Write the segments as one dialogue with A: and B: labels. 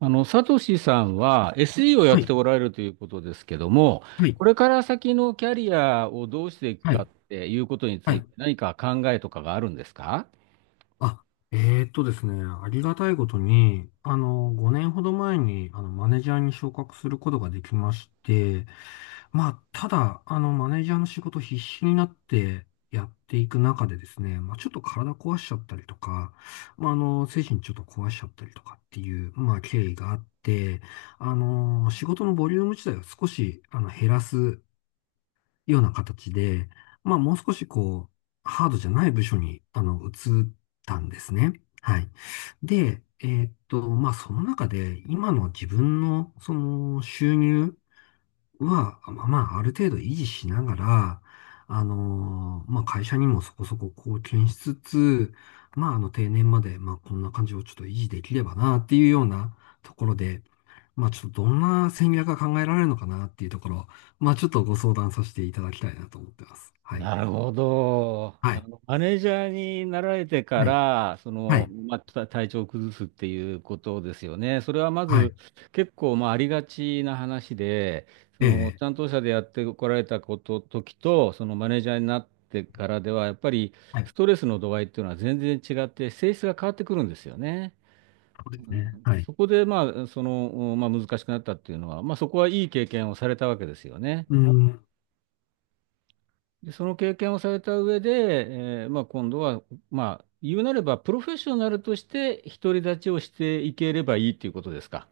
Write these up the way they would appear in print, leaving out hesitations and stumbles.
A: サトシさんは SE をやっ
B: は
A: て
B: い、
A: おられるということですけども、
B: はい、
A: これから先のキャリアをどうしていく
B: は
A: かっ
B: い、
A: ていうことに
B: は
A: つい
B: い。
A: て何か考えとかがあるんですか？
B: あ、ですね、ありがたいことに、5年ほど前に、マネージャーに昇格することができまして、まあ、ただ、マネージャーの仕事必死になってやっていく中でですね、まあ、ちょっと体壊しちゃったりとか、まあ、精神ちょっと壊しちゃったりとかっていう、まあ、経緯があって、仕事のボリューム自体を少し、減らすような形で、まあもう少しこう、ハードじゃない部署に、移ったんですね。はい。で、まあその中で、今の自分のその収入、まあ、まあ、まあある程度維持しながら、まあ、会社にもそこそこ貢献しつつ、まあ、定年まで、まあ、こんな感じをちょっと維持できればな、っていうようなところで、まあ、ちょっとどんな戦略が考えられるのかな、っていうところ、まあ、ちょっとご相談させていただきたいなと思ってます。はい。
A: なるほど。
B: はい。
A: マネージャーになられてか
B: はい。
A: ら、
B: はい。
A: 体調を崩すっていうことですよね。それはま
B: は
A: ず
B: い。
A: 結構、ありがちな話で、そ
B: え
A: の、
B: え。
A: 担当者でやってこられた時と、そのマネージャーになってからでは、やっぱり
B: は
A: ス
B: い。
A: トレスの度合いっていうのは全然違って、性質が変わってくるんですよね。
B: そう
A: う
B: ですね。
A: ん、
B: はい。
A: そこで、難しくなったっていうのは、まあ、そこはいい経験をされたわけですよね。
B: うん。
A: で、その経験をされた上で、今度は、まあ、言うなれば、プロフェッショナルとして独り立ちをしていければいいということですか。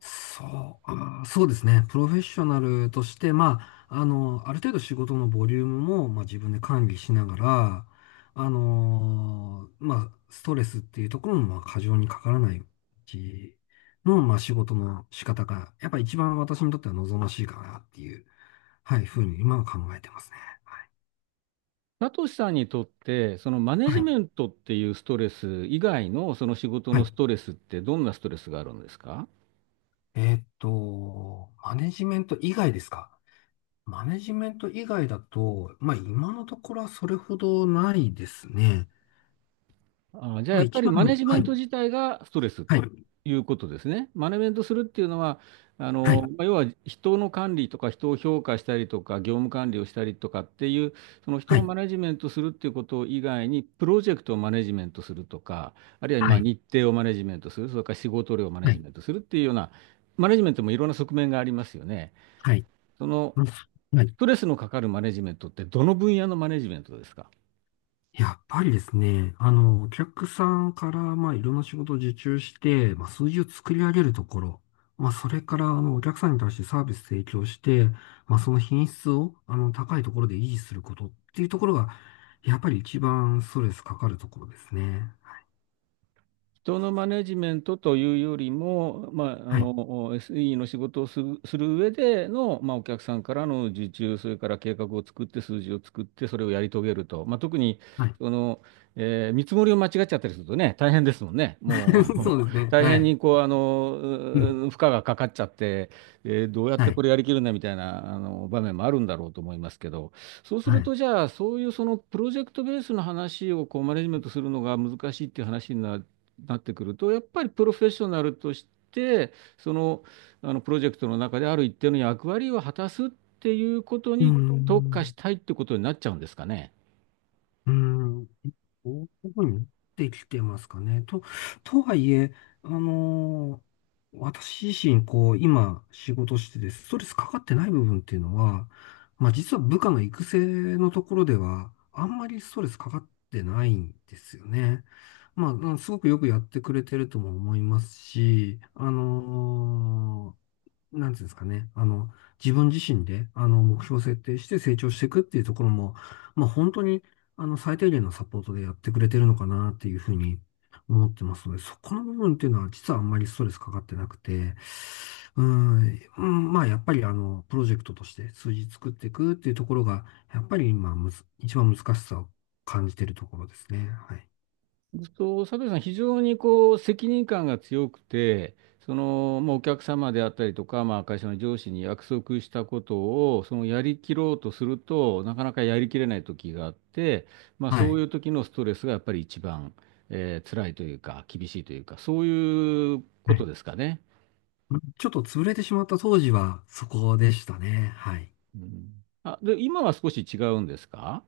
B: そう、あー、そうですね。プロフェッショナルとして、まあ、ある程度仕事のボリュームも、まあ、自分で管理しながら、まあ、ストレスっていうところも、まあ、過剰にかからないうちの、まあ、仕事の仕方が、やっぱ一番私にとっては望ましいかなっていう、はい、ふうに今は考えてますね。は
A: サトシさんにとって、そのマネ
B: い。
A: ジ
B: は
A: メントっていうストレス以外のその仕事
B: い。は
A: の
B: い。
A: ストレスってどんなストレスがあるんですか？
B: マネジメント以外ですか？マネジメント以外だと、まあ今のところはそれほどないですね。
A: ああ、じゃあ
B: まあ
A: やっぱ
B: 一
A: り
B: 番、
A: マネジメ
B: は
A: ン
B: い、
A: ト自体がストレス
B: はい、
A: ということですね。マネジメントするっていうのは、
B: はい、
A: まあ要は人の管理とか人を評価したりとか業務管理をしたりとかっていう、その人
B: は
A: を
B: い、
A: マネジメントするっていうこと以外に、プロジェクトをマネジメントするとか、あるいは
B: は
A: まあ
B: い、
A: 日程をマネジメントする、それから仕事量をマネ
B: は
A: ジ
B: い、
A: メントするっていうような、マネジメントもいろんな側面がありますよね。
B: はい、
A: その、
B: うん、は
A: ス
B: い。
A: トレスのかかるマネジメントってどの分野のマネジメントですか？
B: やっぱりですね、お客さんから、まあいろんな仕事を受注して、まあ数字を作り上げるところ、まあそれから、お客さんに対してサービス提供して、まあその品質を、高いところで維持することっていうところが、やっぱり一番ストレスかかるところですね。
A: 人のマネジメントというよりも、
B: はい。
A: SE の仕事をする上での、まあ、お客さんからの受注、それから計画を作って、数字を作って、それをやり遂げると、まあ、特に
B: はい。
A: その、えー見積もりを間違っちゃったりするとね、大変ですもんね。もうあ
B: そ
A: の
B: うですね。
A: 大
B: は
A: 変に
B: い。
A: こうあのう
B: ううん。ん、
A: ー負荷がかかっちゃって、えーどうやっ
B: は
A: て
B: い。
A: これやりきるんだみたいなあの場面もあるんだろうと思いますけど。そうす
B: は
A: る
B: い。
A: と、じゃあ、そういうそのプロジェクトベースの話をこうマネジメントするのが難しいっていう話になってくると、やっぱりプロフェッショナルとして、その、あのプロジェクトの中である一定の役割を果たすっていうこと
B: うー
A: に
B: こ
A: 特化し
B: ん。
A: たいってことになっちゃうんですかね。
B: うーん。どこに持ってきてますかね。とはいえ、あのー私自身、こう、今、仕事してて、ストレスかかってない部分っていうのは、まあ、実は部下の育成のところでは、あんまりストレスかかってないんですよね。まあ、うん、すごくよくやってくれてるとも思いますし、なんていうんですかね、自分自身で、目標を設定して成長していくっていうところも、まあ、本当に、最低限のサポートでやってくれてるのかなっていうふうに思ってますので、そこの部分っていうのは実はあんまりストレスかかってなくて、うーん、うん、まあ、やっぱりプロジェクトとして数字作っていくっていうところが、やっぱり今むず、一番難しさを感じてるところですね。はい。
A: そう佐藤さん、非常にこう責任感が強くて、そのまあお客様であったりとか、まあ、会社の上司に約束したことをそのやりきろうとすると、なかなかやりきれない時があって、まあ、
B: は
A: そう
B: い。
A: いう時のストレスがやっぱり一番、えー辛いというか、厳しいというか、そういうこ
B: は
A: と
B: い。
A: ですかね。
B: ちょっと潰れてしまった当時はそこでしたね。はい。
A: うん。あ、で、今は少し違うんですか？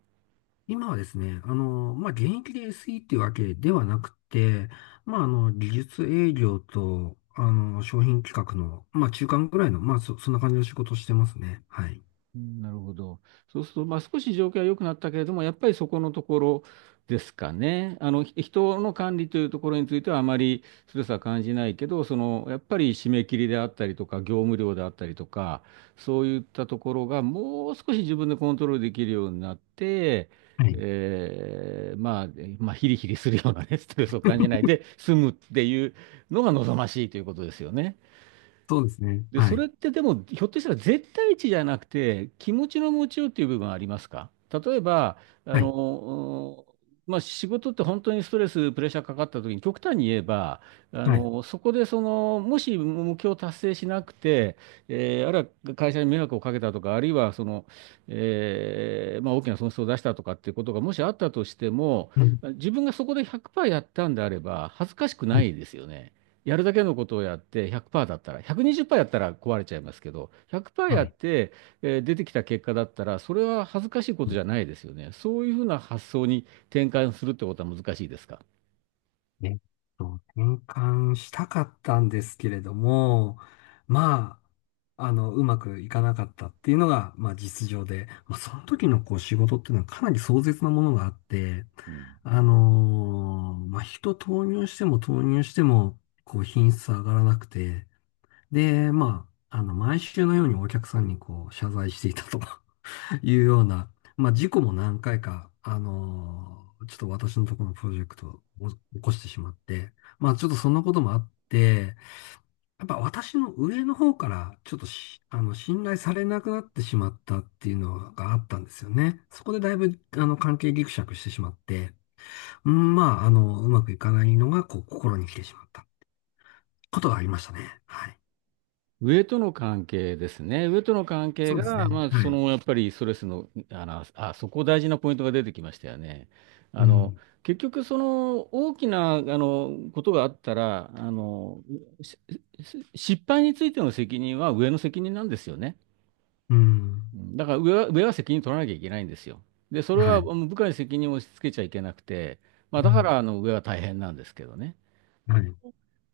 B: 今はですね、まあ、現役で SE っていうわけではなくて、まあ、技術営業と、商品企画の、まあ、中間ぐらいの、まあ、そんな感じの仕事をしてますね。はい。
A: うんなるほど。そうすると、まあ、少し状況は良くなったけれども、やっぱりそこのところですかね。あの、人の管理というところについてはあまりストレスは感じないけど、その、やっぱり締め切りであったりとか、業務量であったりとか、そういったところがもう少し自分でコントロールできるようになって、
B: はい。
A: えーまあ、ヒリヒリするようなね、ストレスを感じないで済むっていうのが望ましいということですよね。
B: そうですね。
A: で、
B: は
A: それ
B: い。
A: ってでも、ひょっとしたら絶対値じゃなくて、気持ちの持ちようっていう部分はありますか？例えば、あ
B: はい。
A: の、まあ、仕事って本当にストレス、プレッシャーかかった時に、極端に言えば、あ
B: はい。
A: の、そこでその、もし目標を達成しなくて、えーあるいは会社に迷惑をかけたとか、あるいはその、えーまあ、大きな損失を出したとかっていうことがもしあったとしても、
B: うん。
A: 自分がそこで100%やったんであれば、恥ずかしく
B: う
A: な
B: ん、
A: いですよね。やるだけのことをやって100%だったら、120%やったら壊れちゃいますけど、100%
B: は
A: やっ
B: い。
A: て、えー出てきた結果だったら、それは恥ずかしいこ
B: う
A: と
B: ん、
A: じゃないですよね。そういうふうな発想に転換するってことは難しいですか？
B: えっ転換したかったんですけれども、まあ、うまくいかなかったっていうのが、まあ、実情で、まあ、その時のこう、仕事っていうのはかなり壮絶なものがあって、
A: うん。
B: まあ、人投入しても投入しても、こう、品質上がらなくて、で、まあ、毎週のようにお客さんにこう、謝罪していたと いうような、まあ、事故も何回か、ちょっと私のところのプロジェクトを起こしてしまって、まあ、ちょっとそんなこともあって、やっぱ私の上の方から、ちょっとし、あの、信頼されなくなってしまったっていうのがあったんですよね。そこでだいぶ、関係ギクシャクしてしまって、うん、まあ、うまくいかないのが、こう、心に来てしまったことがありましたね。はい。
A: 上との関係ですね。上との関係
B: そうですね。
A: が、まあ、
B: はい。
A: そのやっぱりストレスの、あの、あ、そこ大事なポイントが出てきましたよね。
B: う
A: あの、
B: ん。
A: 結局、その大きな、あの、ことがあったら、あの、しし失敗についての責任は上の責任なんですよね。
B: う
A: う
B: ん。
A: んだから上は責任取らなきゃいけないんですよ。で、それ
B: は
A: はも
B: い。
A: う部下に責任を押し付けちゃいけなくて、まあ、
B: う
A: だか
B: ん。
A: らあの上は大変なんですけどね。
B: はい。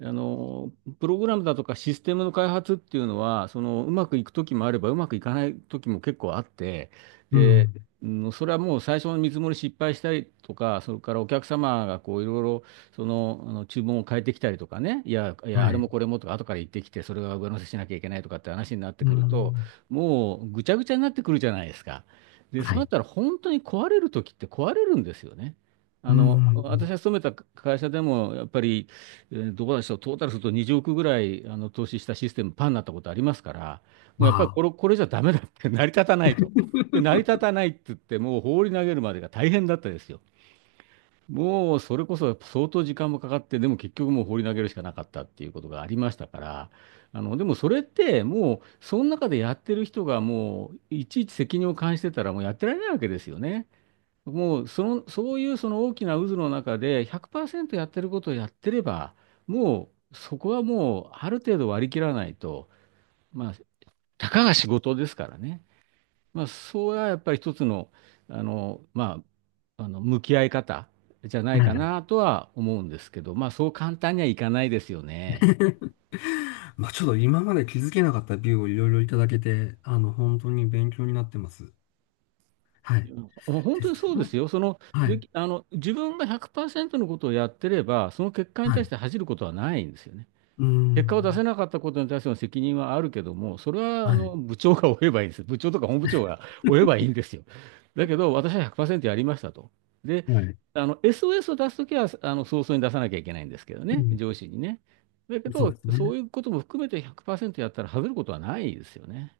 A: あの、プログラムだとかシステムの開発っていうのは、その、うまくいく時もあれば、うまくいかない時も結構あって、
B: う
A: で、
B: ん。
A: うんそれはもう最初の見積もり失敗したりとか、それからお客様がこういろいろその、あの注文を変えてきたりとかね、い
B: は
A: や、あれ
B: い。
A: もこれもとか、後から言ってきて、それが上乗せしなきゃいけないとかって話になって
B: う
A: くると、
B: ん。
A: もうぐちゃぐちゃになってくるじゃないですか。で、そ
B: は
A: うなっ
B: い。
A: たら本当に壊れる時って壊れるんですよね。
B: う
A: あの、私
B: ん。
A: が勤めた会社でも、やっぱり、えーどうでしょう、トータルすると20億ぐらいあの投資したシステム、パンになったことありますから、もうやっぱり
B: わ
A: これじゃダメだって、成り立た
B: あ。
A: ないと。で、成 り立たないって言って、もう放り投げるまでが大変だったですよ。もうそれこそ相当時間もかかって、でも結局もう放り投げるしかなかったっていうことがありましたから、あの、でもそれってもう、その中でやってる人がもう、いちいち責任を感じてたら、もうやってられないわけですよね。もうその、そういうその大きな渦の中で100%やってることをやってれば、もうそこはもうある程度割り切らないと、まあ、たかが仕事ですからね。まあ、そうはやっぱり一つの、あの、ま向き合い方じゃない
B: は
A: か
B: い。
A: なとは思うんですけど、まあ、そう簡単にはいかないですよね。
B: まあ、ちょっと今まで気づけなかったビューをいろいろいただけて、本当に勉強になってます。はい。
A: う本
B: で、
A: 当
B: そ
A: にそうで
B: の、
A: すよ。その、
B: は
A: で
B: い。
A: き、あの、自分が100%のことをやってれば、その結果に
B: は
A: 対
B: い。
A: して恥じることはないんですよね。
B: う
A: 結果を出
B: ん。
A: せなかったことに対しての責任はあるけども、それはあ
B: はい。
A: の部長が負えばいいんです。部長とか本部長が負えばい いんですよ。だけど、私は100%やりましたと。で、
B: はい。
A: あの SOS を出すときはあの早々に出さなきゃいけないんですけど
B: う
A: ね、
B: ん。
A: 上司にね。だけ
B: そう
A: ど、
B: です
A: そ
B: ね。
A: ういうことも含めて100%やったら外れることはないですよね。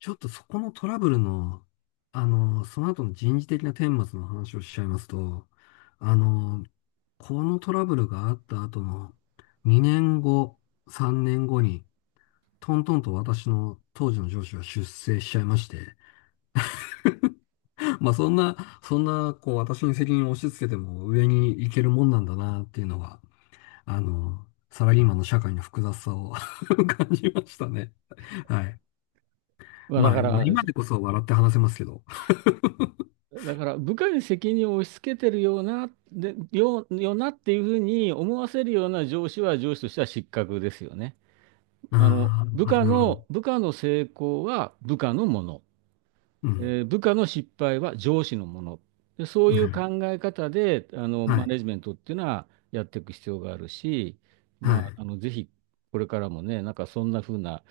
B: ちょっとそこのトラブルの、その後の人事的な顛末の話をしちゃいますと、あの、このトラブルがあった後の2年後、3年後に、トントンと私の当時の上司は出世しちゃいまして、まあ、そんな、こう私に責任を押し付けても上に行けるもんなんだなっていうのが、サラリーマンの社会の複雑さを 感じましたね。はい。
A: まあ、だ
B: ま
A: か
B: あ、まあ
A: ら、
B: 今でこそ笑って話せますけど。
A: だから部下に責任を押し付けてるような、で、よなっていうふうに思わせるような上司は上司としては失格ですよね。あの、
B: あーあ、なるほど。
A: 部下の成功は部下のもの、
B: うん。
A: えー部下の失敗は上司のもの。で、そう
B: は
A: い
B: い。
A: う考え方で、あの、
B: は
A: マ
B: い。
A: ネジメントっていうのはやっていく必要があるし、
B: は
A: ま
B: い。
A: あ、あの、ぜひ、これからもね、なんかそんな風な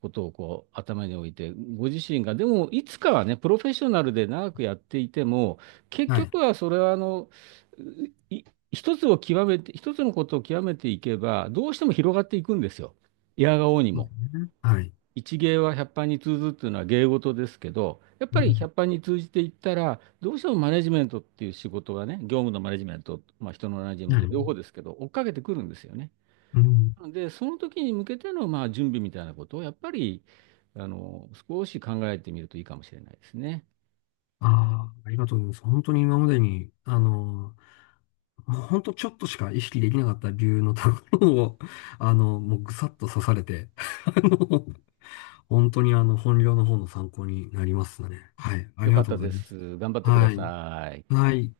A: ことをこう頭に置いて、ご自身が、でもいつかはね、プロフェッショナルで長くやっていても、結
B: はい。
A: 局はそれはあの、い一つのことを極めていけば、どうしても広がっていくんですよ。いやが応に
B: そうで
A: も。
B: すね。はい。
A: 一芸は百般に通ずっていうのは芸事ですけど、やっぱ
B: う
A: り
B: ん。
A: 百般に通じていったら、どうしてもマネジメントっていう仕事がね、業務のマネジメント、まあ、人のマネジメン
B: は
A: ト、両方
B: い。
A: ですけど、追っかけてくるんですよね。
B: うん。
A: なので、その時に向けてのまあ準備みたいなことを、やっぱりあの少し考えてみるといいかもしれないですね。
B: ああ、ありがとうございます。本当に今までに、もう本当ちょっとしか意識できなかった理由のところを、もうぐさっと刺されて、あの、本当に本業の方の参考になりますね。はい。あ
A: よ
B: り
A: か
B: が
A: っ
B: とう
A: た
B: ござい
A: で
B: ます。
A: す。頑張ってくだ
B: はい。
A: さい。
B: はい。